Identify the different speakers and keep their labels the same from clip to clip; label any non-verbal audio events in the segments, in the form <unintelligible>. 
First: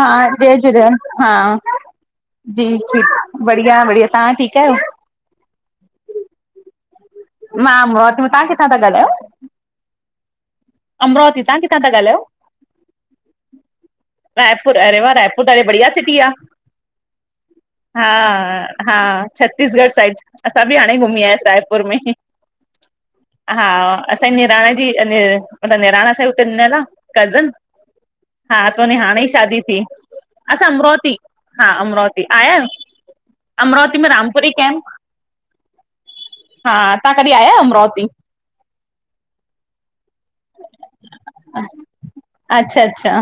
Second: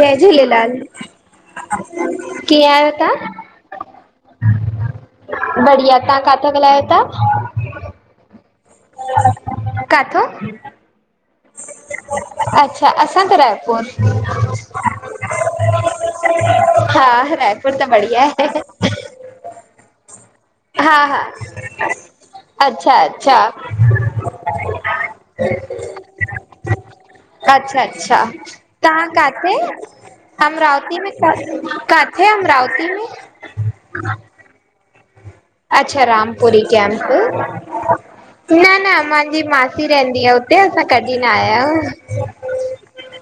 Speaker 1: हा, जय झूलेलाल हा जी
Speaker 2: कीअं आहियो
Speaker 1: ठीक,
Speaker 2: तव्हां?
Speaker 1: बढ़िया बढ़िया तव्हां ठीकु आहियो?
Speaker 2: बढ़िया, तव्हां काथा ॻाल्हायो था?
Speaker 1: मां अमरावती मां, तव्हां किथां ता ॻाल्हायो?
Speaker 2: काथऊं?
Speaker 1: अमरावती तवां किथां था ॻाल्हायो?
Speaker 2: असां त रायपुर।
Speaker 1: रायपुर, अरे वा रायपुर त डाढी बढ़िया सिटी आ।
Speaker 2: हा, रायपुर त बढ़िया आहे।
Speaker 1: हा, छत्तीसगढ़ साइड असां बि
Speaker 2: हा
Speaker 1: हाणे
Speaker 2: हा
Speaker 1: घुमी आयासीं रायपुर में।
Speaker 2: अच्छा अच्छा
Speaker 1: हा, असांजी निणान जी नि मतलब निणान असांजी हुते ॾिनल आ कज़िन
Speaker 2: अच्छा अच्छा
Speaker 1: हा, त हुन जी
Speaker 2: तव्हां
Speaker 1: हाणे ई
Speaker 2: काथे?
Speaker 1: शादी थी। असां
Speaker 2: अमरावती में का
Speaker 1: हा अमरावती
Speaker 2: काथे
Speaker 1: आया आहियो
Speaker 2: अमरावती में?
Speaker 1: अमरावती में रामपुरी कैंप।
Speaker 2: अच्छा रामपुरी कैम्प।
Speaker 1: तव्हां कॾहिं आया आहियो अमरावती
Speaker 2: न न मांजी मासी रहंदी आ हुते। असां कढी न आया आहंयू?
Speaker 1: अच्छा अच्छा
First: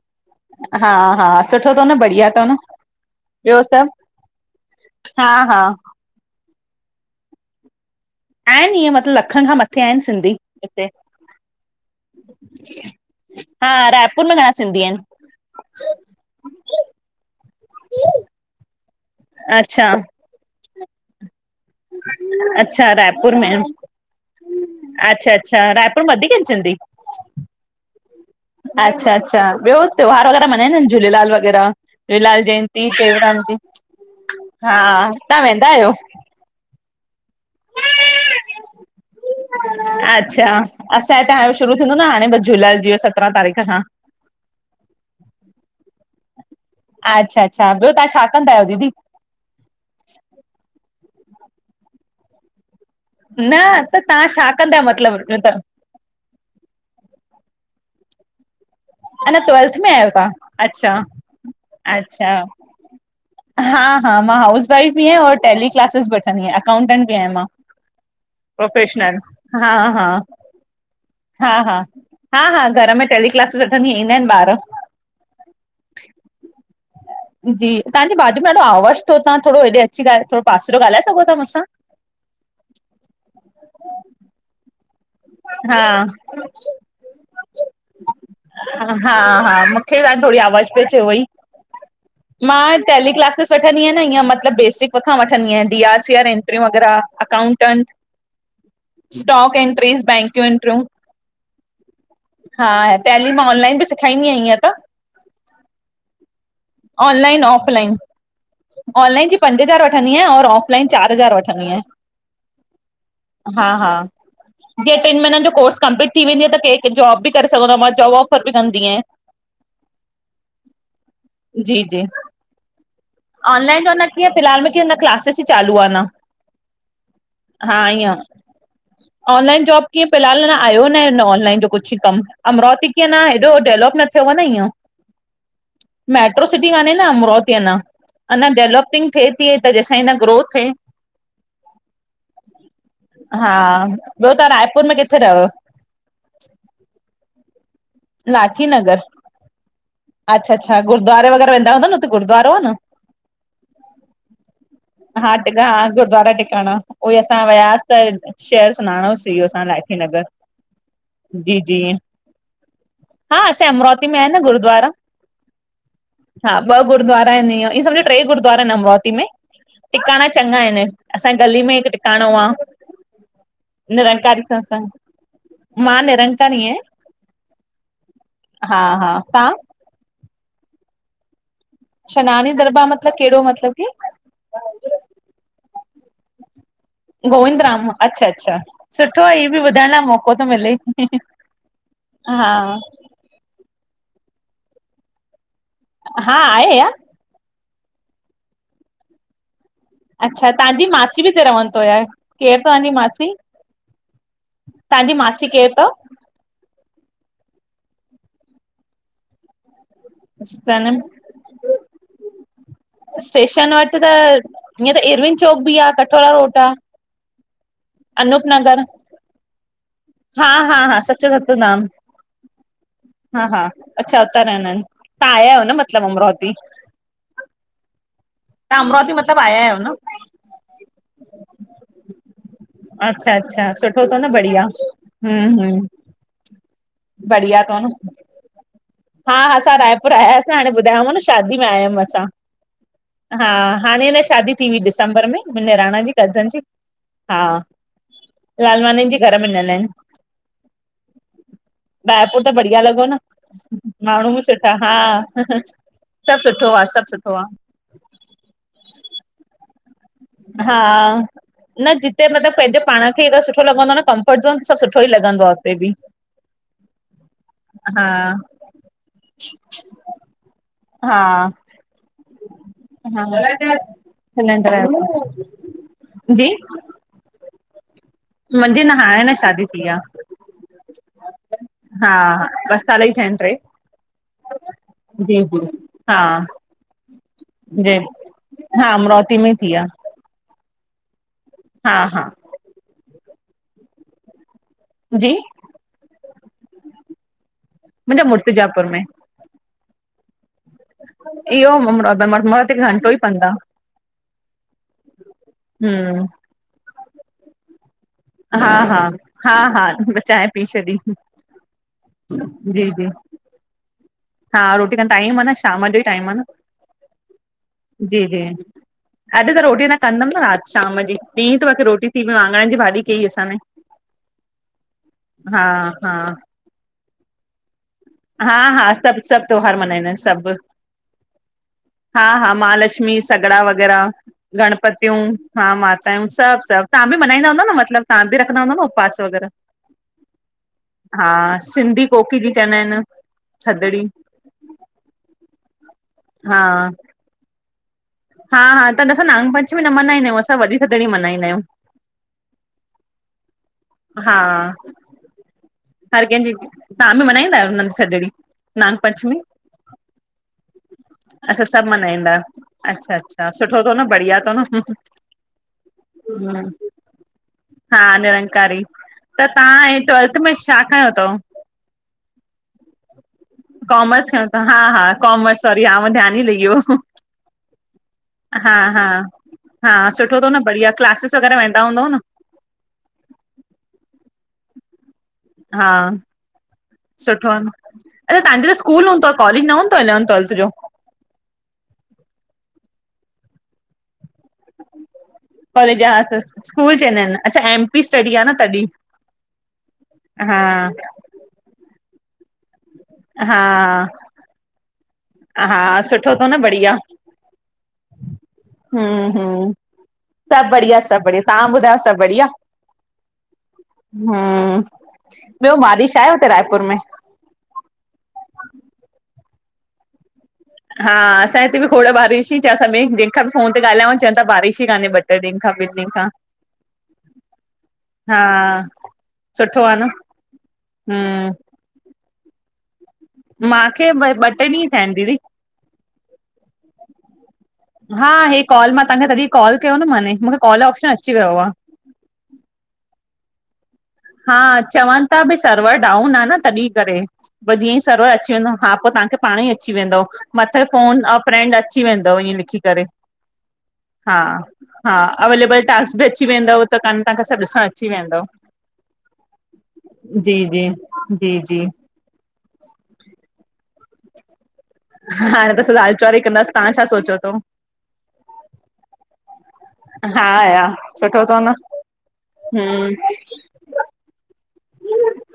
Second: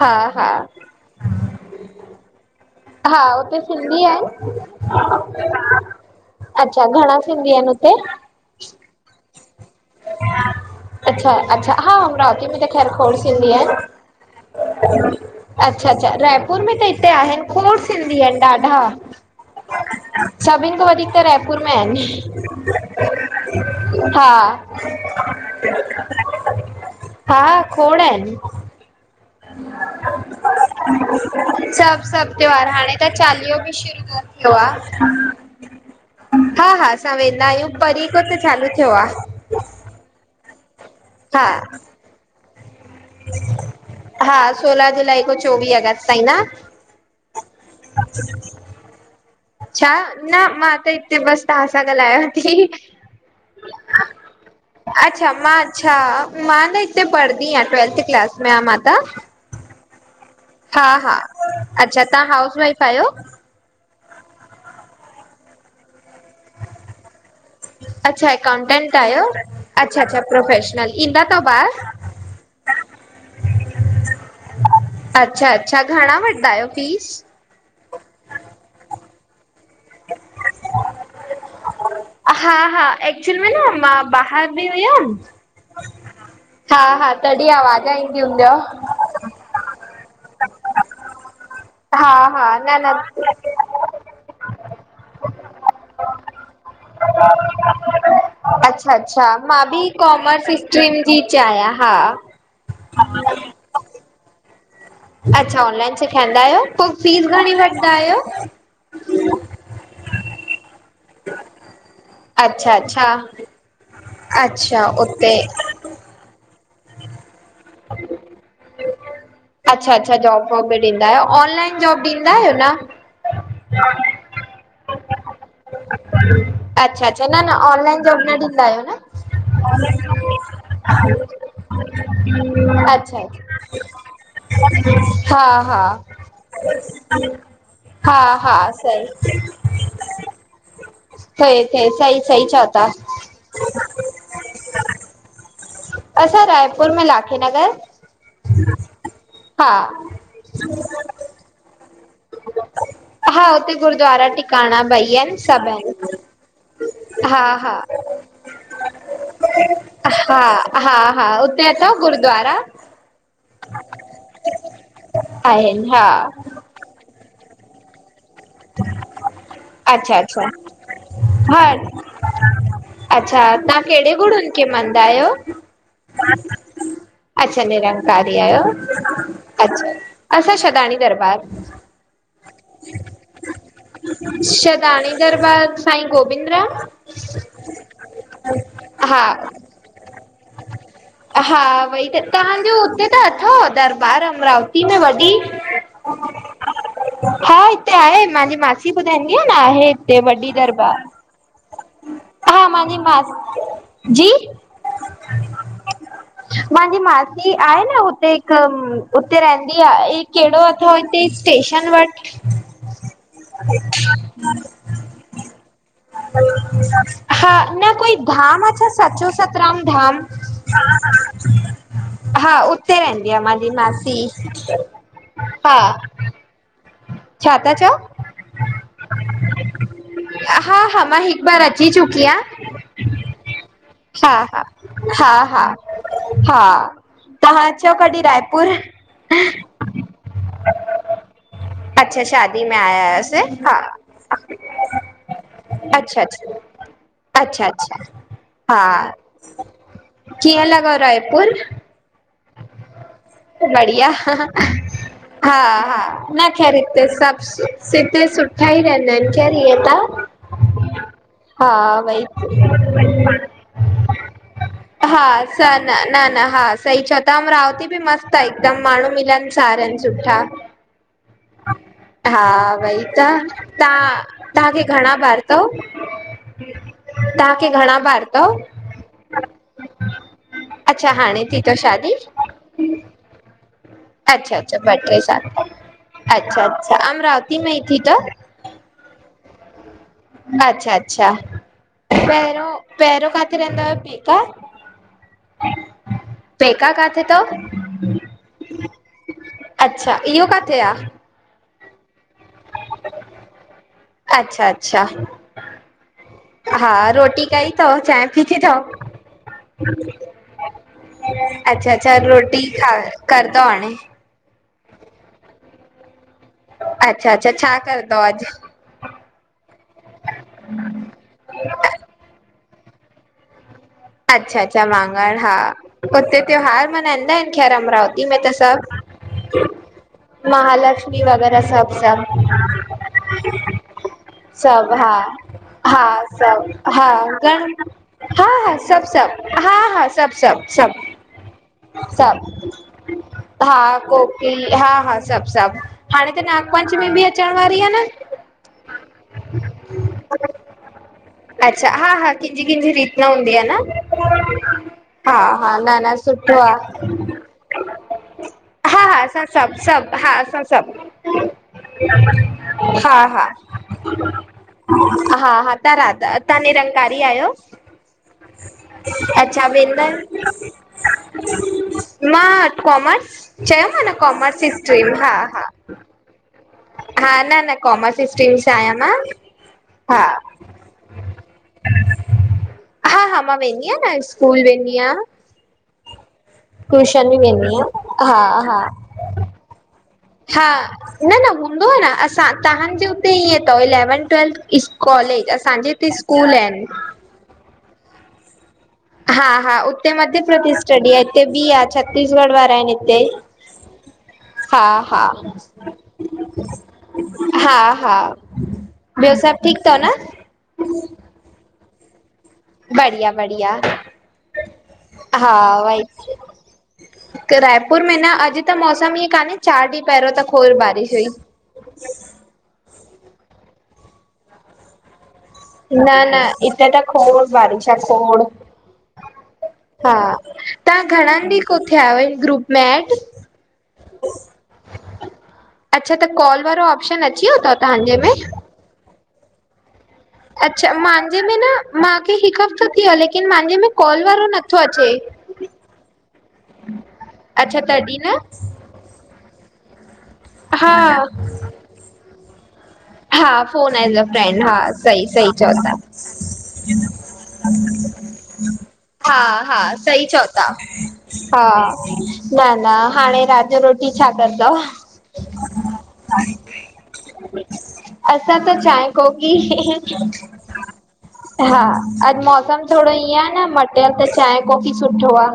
Speaker 2: हा
Speaker 1: हा हा, सुठो तव न बढ़िया तव न।
Speaker 2: हा, हुते
Speaker 1: ॿियो सभु
Speaker 2: सिंधी आहिनि?
Speaker 1: हा हा
Speaker 2: अच्छा, घणा सिंधी आहिनि हुते?
Speaker 1: आहिनि इअं मतिलबु लखनि खां मथे आहिनि सिंधी हिते।
Speaker 2: अच्छा अच्छा, हा, अमरावती में त खैर खोड़ सिंधी आहिन।
Speaker 1: हा रायपुर में घणा सिंधी आहिनि
Speaker 2: अच्छा अच्छा, रायपुर में त हिते आहिनि खोड़ सिंधी आहिनि ॾाढा।
Speaker 1: अच्छा
Speaker 2: सभिनि खां वधीक त, रायपुर में आहिनि।
Speaker 1: अच्छा रायपुर में आहिनि।
Speaker 2: हा
Speaker 1: अच्छा अच्छा रायपुर में वधीक आहिनि सिंधी
Speaker 2: हा, खोण इन।
Speaker 1: अच्छा अच्छा, ॿियो त्योहार वग़ैरह मनाईंदा झूलेलाल वग़ैरह?
Speaker 2: सभु सभु त्योहार
Speaker 1: जयंतीे
Speaker 2: हाणे त
Speaker 1: टेऊराम जी।
Speaker 2: चालीहो बि शुरू थियो
Speaker 1: हा,
Speaker 2: आहे
Speaker 1: तव्हां वेंदा आहियो?
Speaker 2: हा हा असां वेंदा आहियूं परीय खां त चालू थियो आ।
Speaker 1: अच्छा असां हितां
Speaker 2: हा
Speaker 1: शुरू थींदो न हाणे बस झूलेलाल जी जो सभ
Speaker 2: हा सोलह जुलाई खां चोवीह अगस्त ताईं न।
Speaker 1: अच्छा अच्छा, ॿियो तव्हां छा कंदा आहियो दीदी?
Speaker 2: छा न मां त हिते बसि तव्हां सां ॻाल्हायांव थी।
Speaker 1: न त तव्हां छा कंदा मतिलबु
Speaker 2: अच्छा
Speaker 1: न
Speaker 2: मां
Speaker 1: त?
Speaker 2: अच्छा मां न हिते पढ़ंदी आहियां ट्वेल्थ क्लास में आहिय मां त
Speaker 1: हञ ट्वेल्थ में आहियो तव्हां? अच्छा
Speaker 2: हा-हा अच्छा तव्हां हाउस वाइफ आहियो?
Speaker 1: हा हा मां हाउस वाइफ बि आहियां और तयली क्लासेस वठंदी आहियां अकाउंटेंट बि आहियां मां।
Speaker 2: अच्छा अकाउंटेंट
Speaker 1: प्रोफेशनल
Speaker 2: आयो
Speaker 1: हा हा
Speaker 2: अच्छा-अच्छा प्रोफेशनल, ईंदा थव ॿार?
Speaker 1: हा-हा घर में टेल क्लास
Speaker 2: अच्छा-अच्छा घणा वठंदा आयो फीस?
Speaker 1: जी तव्हांजे बाॼ में डाधो आवाज़ तव तहां थोरो हेॾे अची थोरो पासीरे ॻाल्हाए सघो था मूंसां?
Speaker 2: हा हा एक्चुअल में न मां ॿाहर थी हुयम
Speaker 1: हा
Speaker 2: हा-हा तॾहिं आवाज न ईंदी हूंदव
Speaker 1: हा हा मुखे थोड़ी आवाज़ पई अचे वई
Speaker 2: हा हा न
Speaker 1: मां
Speaker 2: न
Speaker 1: टेल क्लासिस वठी वठंदि आन इअं मतलब बेसिक खां वठंदी आया, D R C R entry वग़ैरह अकाउंटेंट
Speaker 2: अच्छा-अच्छा
Speaker 1: स्टॉक
Speaker 2: मां ब
Speaker 1: एंट्रीस बैंक जूं
Speaker 2: कॉमर्स
Speaker 1: एंट्रियूं
Speaker 2: स्ट्रीम जी इच आयन, हा।
Speaker 1: हा तैली मां ऑनलाइन बि सेखारींदी आह इयं त
Speaker 2: अच्छा ऑनलाइन सेखारींदा आहियो पो फीस
Speaker 1: ऑनलाइन
Speaker 2: घणी वठंदा
Speaker 1: ऑफलाइन
Speaker 2: आहियो?
Speaker 1: ऑनलाइन जी पंज हज़ार वठंदी आयां और ऑफलाइन चार हज़ार वठंडी आहियां।
Speaker 2: अच्छा अच्छा
Speaker 1: हा-हा
Speaker 2: अच्छा
Speaker 1: जीअं टिन
Speaker 2: उते
Speaker 1: महीनन जो कोर्स कंपलीट थी वेंदी आहे त कंहिं क जॉब बि करे सघंदो आहे मां जॉब ऑफर बि कंदी आहियां।
Speaker 2: अच्छा-अच्छा जॉब वॉब बि ॾींदा आहियो, ऑनलाइन
Speaker 1: जी
Speaker 2: जॉब
Speaker 1: जी
Speaker 2: ॾींदा आहियो न?
Speaker 1: ऑनलाइन त न कीअ फ़िलहाल में की क्लासिस ई चालू आ।
Speaker 2: अच्छा-अच्छा न-न ऑनलाइन
Speaker 1: ईअं
Speaker 2: जॉब न ॾींदा आहियो न।
Speaker 1: ऑनलाइन जॉब फिलहाल आयो न ऑनलन जो कुछ कम अमरावटि ती कीअं
Speaker 2: अच्छा अच्छा
Speaker 1: हेॾो डेवलप न थ न इअ
Speaker 2: हा हा
Speaker 1: मेट्रो सिटी काने न अमरोती अञा।
Speaker 2: हा
Speaker 1: अञा
Speaker 2: हा सही
Speaker 1: डेवलपिंग थिए थी त जंसां हिन ग्रोथ
Speaker 2: थिए थिए सही सही चओ था
Speaker 1: हा तव्हां रायपुर में किथे रहो?
Speaker 2: असां रायपुर में लाखी नगर।
Speaker 1: लाठी नगर
Speaker 2: हा
Speaker 1: अच्छा-अच्छा गुरुूद्वारे वग़ैरह वेंदा हूंदा न हुते गुरुद्वारो आ न?
Speaker 2: हा हुते गुरुद्वारा टिकाणा ॿई
Speaker 1: हा
Speaker 2: आहिनि सभु
Speaker 1: हा
Speaker 2: आहिनि
Speaker 1: गुरुद्वारा टिकाणा उई असां
Speaker 2: हा हा
Speaker 1: वियासीं। त शहर सुञाणोस इहो असां लाठी नगर
Speaker 2: हा हा हा उते
Speaker 1: जी-जी
Speaker 2: गुरुद्वारा
Speaker 1: हा असां अमरावती में आ न गुरुूद्वारा हा ॿ गुरुद्वारा ट्रे गुरुूद्वारा आहिन अमरावती में
Speaker 2: अच्छा
Speaker 1: टिकाणा
Speaker 2: अच्छा
Speaker 1: चङा आहिन असांजे
Speaker 2: हा
Speaker 1: गली में हिक टिकाणो आ
Speaker 2: अच्छा तव्हां कहिड़े
Speaker 1: निरंकारी
Speaker 2: गुरूनि खे
Speaker 1: सत्संग,
Speaker 2: मञदा आहियो
Speaker 1: मां निरंकारी आया
Speaker 2: अच्छा निरंकारी आयो
Speaker 1: हा तव्हां
Speaker 2: अच्छा-अच्छा सदाण दरबार
Speaker 1: शनानि दरबार मतलब केड़ो मतलब की?
Speaker 2: छहदाणी दरबाद साई गोबिंद्र
Speaker 1: गोविंद राम अच्छा-अच्छा सुठो
Speaker 2: हा
Speaker 1: आ, इहो बि ॿुधण लाइ मौक़ो थो मिले ई।
Speaker 2: हा भई त तव्हांजो हुते त अथव दरबार अमरावती में वॾी?
Speaker 1: हा आहे या
Speaker 2: हा हिते आहे मुंजी मासी ॿुधाईंदी आ न आहे।
Speaker 1: अच्छा,
Speaker 2: वॾी
Speaker 1: तव्हांजी
Speaker 2: दरबार।
Speaker 1: मासी बि हिते रहंदी आहे, केरु
Speaker 2: हा
Speaker 1: तव्हांजी
Speaker 2: मुंहिंजी
Speaker 1: मासी?
Speaker 2: जी
Speaker 1: तव्हांजी मासी केर थव?
Speaker 2: मांजी मासी आहे न, हुते हिक उते रहंदी आ केड़ो अथव
Speaker 1: सनेम?
Speaker 2: इते स्टेशन वट
Speaker 1: स्टेशन वट त, ईएं त इरविन चौक बि आ, कठोरा रोड आ।
Speaker 2: हा, न कोई
Speaker 1: अनूप
Speaker 2: धाम आ
Speaker 1: नगर
Speaker 2: छा? सचो सतराम धाम।
Speaker 1: हा हा हा, सचो सतनाम।
Speaker 2: हा उते रहंदी आहे
Speaker 1: हा हा,
Speaker 2: मुंहिंजी
Speaker 1: अच्छा
Speaker 2: मासी
Speaker 1: उता रहंदा एन, तां आया आयो न
Speaker 2: हा
Speaker 1: मतलब अमरावती?
Speaker 2: छा ता चओ?
Speaker 1: तव्हां अमरावती मतिलबु आया आहियो न?
Speaker 2: हा हा, मां हिक बार अची चुकीआं।
Speaker 1: अच्छा अच्छा, सुठो तो न बढ़िया।
Speaker 2: हा
Speaker 1: हम्म
Speaker 2: हा,
Speaker 1: हम्म
Speaker 2: हा,
Speaker 1: बढ़िया
Speaker 2: तहां
Speaker 1: तव न।
Speaker 2: अचो कॾी रायपुर।
Speaker 1: हा हा, असां रायपुर आया, हाणे ॿुधायो मां न शादी में आयायूं
Speaker 2: अच्छा
Speaker 1: असां,
Speaker 2: शादी में आया हुआसीं
Speaker 1: हा हाणे अञा शादी थी हुई डिसंबर में। मुंजी निराणन जी
Speaker 2: अच्छा
Speaker 1: कज़न
Speaker 2: अच्छा
Speaker 1: जी, हा
Speaker 2: अच्छा अच्छा
Speaker 1: लालवानिन
Speaker 2: हा
Speaker 1: जे घर में ॾिनल एन।
Speaker 2: कीअं लॻव रायपुर?
Speaker 1: रायपुर त बढ़िया लॻो न।
Speaker 2: बढ़िया, हा
Speaker 1: माण्हू बि सुठा हा
Speaker 2: हा,
Speaker 1: सभु
Speaker 2: न
Speaker 1: सुठो
Speaker 2: ख़ैर
Speaker 1: आ,
Speaker 2: हिते
Speaker 1: सभु सुठो
Speaker 2: सभ
Speaker 1: आ,
Speaker 2: सु हिते सुठा ई रहंदा एन, खेरु ईएं त।
Speaker 1: हा
Speaker 2: हा
Speaker 1: न
Speaker 2: वई
Speaker 1: जिते मतलब, पैंजो पाण खे हेॾो सुठो लॻंदो आ न, कमफर्ट ज़ोन त सभ सुठो ई लॻंदो आ उते बि।
Speaker 2: सहीचओ ता, अमरावती बि
Speaker 1: हा
Speaker 2: मस्त आ हिकदम, माण्हूं मिलनसार एन सुठा।
Speaker 1: हा
Speaker 2: हा, वई त, तां तहांखे
Speaker 1: हा
Speaker 2: घणा ॿार तव?
Speaker 1: जी
Speaker 2: तांखे घणा ॿार? अथव
Speaker 1: मुंजी न हाणे अञा शादी थी आ,
Speaker 2: अच्छा हाणे थी अथव
Speaker 1: हा
Speaker 2: शादी
Speaker 1: ॿ साल ई थिया एन ट्रे।
Speaker 2: अच्छा अच्छा, ॿ ट्रे
Speaker 1: जी
Speaker 2: साल,
Speaker 1: जी हा
Speaker 2: अच्छा अच्छा अमरावती तीन मई
Speaker 1: जी
Speaker 2: थी तव?
Speaker 1: हा अमरावती में थी आ,
Speaker 2: अच्छा अच्छा
Speaker 1: हा हा
Speaker 2: पहिरों, पहिरों काथे रहिंदा हुयव पेका?
Speaker 1: जी
Speaker 2: पेका काथे तव?
Speaker 1: मुंजा मुर्तिजापुर में।
Speaker 2: अच्छा, इहो काथे आ?
Speaker 1: इहो, मुर्तिजापुर, घंटो ई पंध आ।
Speaker 2: अच्छा अच्छा,
Speaker 1: हम्म
Speaker 2: हा रोटी कई तव? चांइ किथे
Speaker 1: हा
Speaker 2: थव?
Speaker 1: हा हा हा चांहि पी छॾी,
Speaker 2: अच्छा अच्छा रोटी
Speaker 1: जी
Speaker 2: खा
Speaker 1: जी
Speaker 2: कर तौ हाणे?
Speaker 1: हा, रोटी खां, टाइम आ न, शाम जो ई टाइम आ न।
Speaker 2: अच्छा अच्छा, छा करदौ अॼ?
Speaker 1: अॼ त रोटी न कंदम न रात शाम जी, ॾींह तक रोटी थी वाङणन जी भाॼी की असां ने
Speaker 2: अच्छा अच्छा वाङण हा, उते त्योहार मल्हाईंदाएन?
Speaker 1: हा हा सभ, सभ त्योहार मल्हाईंदा एन, सभ
Speaker 2: महालक्ष्मी वग़ैरह सभु सभु
Speaker 1: हा हा महालक्ष्मी लक्ष्मी सगड़ा वग़ैरह,
Speaker 2: सभु हा
Speaker 1: गणपतियूं, हा माताऊं सभु सभु। तव्हां बि मल्हाईंदा हूंदव न मतलबु तव्हां बि
Speaker 2: हा
Speaker 1: रखंदा
Speaker 2: हा
Speaker 1: हूंदव न?
Speaker 2: सभु
Speaker 1: उपवास वग़ैरह
Speaker 2: सभु हा हा सभु सभु
Speaker 1: हा
Speaker 2: सभु
Speaker 1: सिंधी कोकी बि चवंदा आहिनि
Speaker 2: सभु हा
Speaker 1: थदड़ी
Speaker 2: कोकी हा हा सभु सभु, हाणे त
Speaker 1: हा
Speaker 2: नागपंचमी बि अचण वारी आ न?
Speaker 1: हा, हा, न अंसा नांग पचंमी न मल्हादिंया आहिंयू। असां वॾी थधडी मल्हादिंयाआहियूं।
Speaker 2: कंहजी कंहजी रीत न हूंदी आ
Speaker 1: हा
Speaker 2: न। हा, हा, न, न,
Speaker 1: हर कंहिंजी
Speaker 2: सूठो आहे।
Speaker 1: तव्हां बि मल्हाईंदा आहियो न थदड़ी नांग
Speaker 2: हा हा
Speaker 1: पंचमी
Speaker 2: असां सब सब हा असां सब।
Speaker 1: अच्छा सभु मल्हाईंदा अच्छा
Speaker 2: हा, हा
Speaker 1: अच्छा सुठो अथव न बढ़िया अथव न
Speaker 2: हा, हा तहां राधा तहां
Speaker 1: हम्म,
Speaker 2: निरंकारी आहियो?
Speaker 1: हा, निरंकारी, त
Speaker 2: अच्छा
Speaker 1: तहां
Speaker 2: वेंदा
Speaker 1: ट्वेल्थ
Speaker 2: आहियो।
Speaker 1: में छा खयों अथव?
Speaker 2: मां कॉमर्स, चयो माव न कॉमर्स जी स्ट्रीम हा, हा।
Speaker 1: याव धियानि लहि वियो।
Speaker 2: हा न, न काॅर्मस स्टीम सां
Speaker 1: हा
Speaker 2: आहिया
Speaker 1: हा
Speaker 2: मां।
Speaker 1: हा, सुठो थो न, बढ़िया क्लासिस वग़ैरह वेंदा हूंदव न?
Speaker 2: हा, हा, मां वेंदी आहियां न, स्कूल वेंदी आहियां।
Speaker 1: हा,
Speaker 2: ट्यूशन बि
Speaker 1: सुठो आ
Speaker 2: वेंदी
Speaker 1: न।
Speaker 2: आहियां
Speaker 1: अच्छा
Speaker 2: हा
Speaker 1: तव्हांजो त
Speaker 2: हा
Speaker 1: स्कूल हूंदो आहे, कॉलेज न हूंदो तव ईलेवेन्थ?
Speaker 2: हा, न, न हूंदो आ न, असां तहांजे हूते इएं अथव इलेवन, ट्वेल्थ इस कॉलेज़ असांजे हिते स्कूल आहिनि।
Speaker 1: न, न अच्छा एम पी स्ट्डी आ न तॾहिं।
Speaker 2: हा, हा उते
Speaker 1: हा
Speaker 2: मध्यप्रदेश स्टङी आ इते ॿि आ छत्तीसगढ़ वारा आहिनि हि ते
Speaker 1: हा
Speaker 2: हा हा
Speaker 1: हा सुठो थव न बढ़िया।
Speaker 2: हा हा
Speaker 1: हम्म
Speaker 2: ॿियो सभु
Speaker 1: हम्म
Speaker 2: ठीकु अथव न
Speaker 1: सब बढ़िया सब बढ़िया। तहां ॿुधायो सब बढिया?
Speaker 2: बढ़िया बढ़िया
Speaker 1: हूं, ॿियो बारिश आहे हूते रायपुर में?
Speaker 2: रायपूर में न अॼु त मौसम ईअं कान्हे चारि ॾींहं पहिरियों त खोड़
Speaker 1: हा,
Speaker 2: बारिश हुई
Speaker 1: असां हिते बि खोड़ बारिश ही। च असां बि जिखां बि फोन ते ॻाल्हायो चवनि बारिश ही काने ब
Speaker 2: न, न हिते त खोड़ बारिश आ खोड़।
Speaker 1: हा सुठो आ न,
Speaker 2: हा, तव्हां घणान
Speaker 1: हम्म
Speaker 2: ॾींहं खां थियाआयो ग्रुप में एड?
Speaker 1: मांखे ॿ ट्ऐ ॾींहं थिया आहिनि दीदी।
Speaker 2: अच्छा त कॉल वारो ऑप्शन अची वियो तव तव्हांजे
Speaker 1: हा
Speaker 2: में?
Speaker 1: हे कॉल, मां तव्हांखे तॾहिं कॉल कयो, न माने मूंखे कॉल जो ऑप्शन अची वियो आ।
Speaker 2: माखे हिकु हफ़्तो थी वियो आ, लेकिन मांजे में कॉल वारो नथो
Speaker 1: हा,
Speaker 2: अचे
Speaker 1: चवनि था भई र्सवर डाउन आ न तॾहिं करे। पो
Speaker 2: अच्छा
Speaker 1: जीएं इ
Speaker 2: तॾहिं
Speaker 1: सर्वर
Speaker 2: न
Speaker 1: अची वेंदो हा पो तव्हांखे पाण ई अची वेंदव मथे
Speaker 2: हा
Speaker 1: फोन अ फ्रैंड अची वेंदव इएंं लिख़ी करे।
Speaker 2: हा फोन एज अ
Speaker 1: हा,
Speaker 2: फ्रेंड
Speaker 1: हा
Speaker 2: सही सही चओ
Speaker 1: अवेलेबल
Speaker 2: था
Speaker 1: टास्क बि अची वेंदव त कान, तव्हांखे सभु ॾिसणअची वेंदव।
Speaker 2: हा, हा, सही चओ
Speaker 1: जी
Speaker 2: था।
Speaker 1: जी जी जी
Speaker 2: हा न, न हाणे रात जो रोटी छा कंदव?
Speaker 1: हाणे त असां दाल चावर ई कंदासीं तव्हां छा सोचियो तव?
Speaker 2: असां त चांय कोकी ही ही ही।
Speaker 1: हा या सुठो अथव न
Speaker 2: हा, अॼु मौसम थोड़ो
Speaker 1: हम्म
Speaker 2: इएं आ न मटियल त चांहि कॉफ़ी सुठो आ।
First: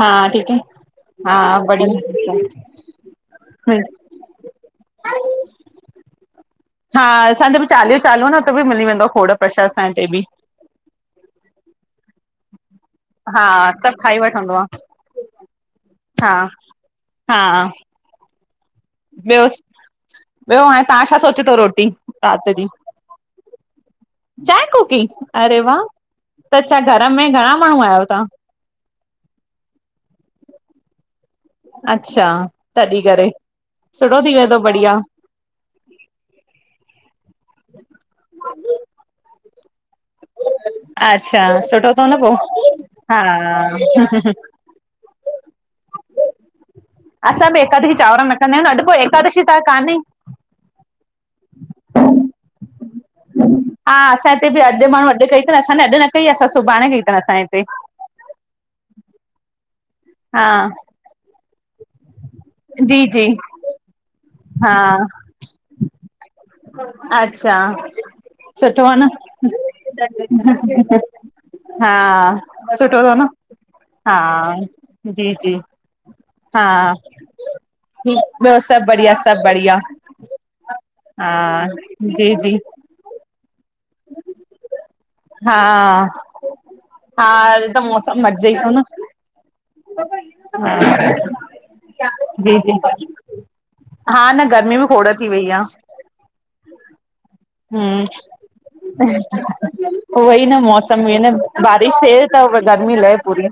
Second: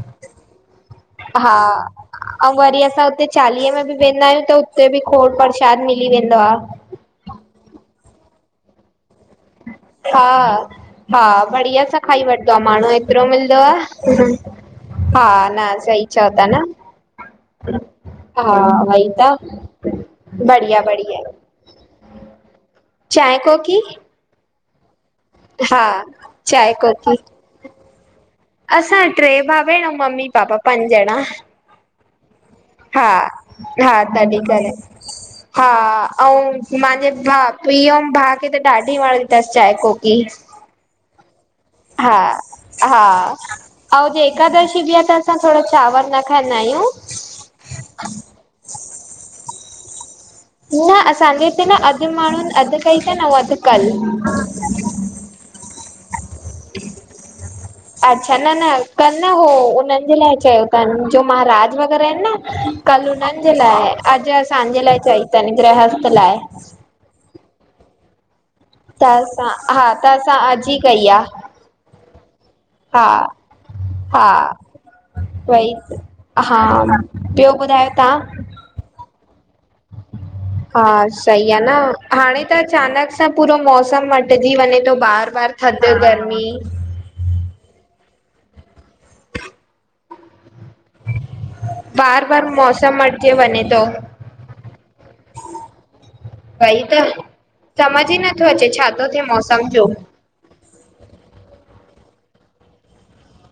Speaker 1: हा, ठीक है। हा बढ़िया
Speaker 2: ऐं वरी असां हूते चालिये में बि वेंदा आहियूं त हूते बि खोड़ प्रसाद मिली वेदो आ।
Speaker 1: हा, असांजो बि चालिहो चालू आ न, उते बि मिली वेंदो खोड़ प्रसाद असांजे हिते
Speaker 2: हा,
Speaker 1: बि
Speaker 2: हा, बढ़िया सां खाई वठ माण्हू हेतिरो
Speaker 1: हा
Speaker 2: मिलंदो आ,
Speaker 1: सभु खाई वठंदो आहे
Speaker 2: हा, न, सही चओ
Speaker 1: हा
Speaker 2: था न।
Speaker 1: हा
Speaker 2: हा, वही त!
Speaker 1: ॿियो ॿियो,
Speaker 2: बढ़िया
Speaker 1: हाणे तहां छा
Speaker 2: बढ़िया
Speaker 1: सोचयो थव रोटी रात जी?
Speaker 2: चांहि कोकी
Speaker 1: चांय कोकी! अरे वाह,
Speaker 2: हा
Speaker 1: त
Speaker 2: चांहि
Speaker 1: छा, घर
Speaker 2: कोकी
Speaker 1: में घणा माण्हू आहियो तहां?
Speaker 2: असां टे भाउ भेण ऐं मम्मी पापा पंज ॼणा।
Speaker 1: अच्छा, तॾहिं
Speaker 2: हा
Speaker 1: करे,
Speaker 2: हा
Speaker 1: सुठो थी
Speaker 2: तॾहिं
Speaker 1: वेंदो
Speaker 2: करे
Speaker 1: बढ़िया।
Speaker 2: हा अंउ मंहांजे भा, पीउ अंउ भाउ खे त ॾाढी वणंदी अथसि चांय कोकी।
Speaker 1: अच्छा सुठो अथव न पोइ
Speaker 2: अंउ
Speaker 1: हा
Speaker 2: अज एकादशी बि अआ त असां थोङो चांवर न खाईंदा आहियूं।
Speaker 1: असां बि एकादशी चांवर न खाइंदा आंयूं, अॼु एकादशी त कान्हे!
Speaker 2: न असांजे हिते न अधु माण्हुनि अध कई थन अंउ अध कल।
Speaker 1: माणू अु क <unintelligible> पर असां न अॾु न कई आ, असां सुभाणे कई असांजे हिते।
Speaker 2: अच्छा न न, कन न हो उन
Speaker 1: हा
Speaker 2: चयो जो महाराज वग़ैरह आहिन न
Speaker 1: जी
Speaker 2: कल
Speaker 1: जी
Speaker 2: उननि जे लाए आ, अॼ
Speaker 1: हा
Speaker 2: असांजे ला ए चई तन, ग्रहस्थ लाए।
Speaker 1: अच्छा, सुठो आ न।
Speaker 2: त असां हा त असां अॼु ई कई आहे
Speaker 1: हा, सुठो
Speaker 2: हा
Speaker 1: थव न! हा, जी- जी
Speaker 2: वई
Speaker 1: हा।
Speaker 2: ॿियो ॿुधायो तव्हां?
Speaker 1: ॿियो सब बढ़िया, सब बढ़िया।
Speaker 2: हा सही आ न,
Speaker 1: जी
Speaker 2: हाणे
Speaker 1: जी
Speaker 2: त अचानक त पूरो मौसम मटिजी वंञे थो बार बार।
Speaker 1: हा
Speaker 2: थधि गर्मी
Speaker 1: हा, त मौसम मटजेई थो न। ह
Speaker 2: बार बार
Speaker 1: <inaudible>
Speaker 2: मौसम
Speaker 1: जी
Speaker 2: मटिजे वञे थो
Speaker 1: हा न, गर्मी बि खोड़ थी वई आ।
Speaker 2: उवई त समझ ई नथो अचे छा थो थिए मौसम जो।
Speaker 1: उवोई न मौसम मेन आ, बारिश थिए त गर्मी लहे पूरी।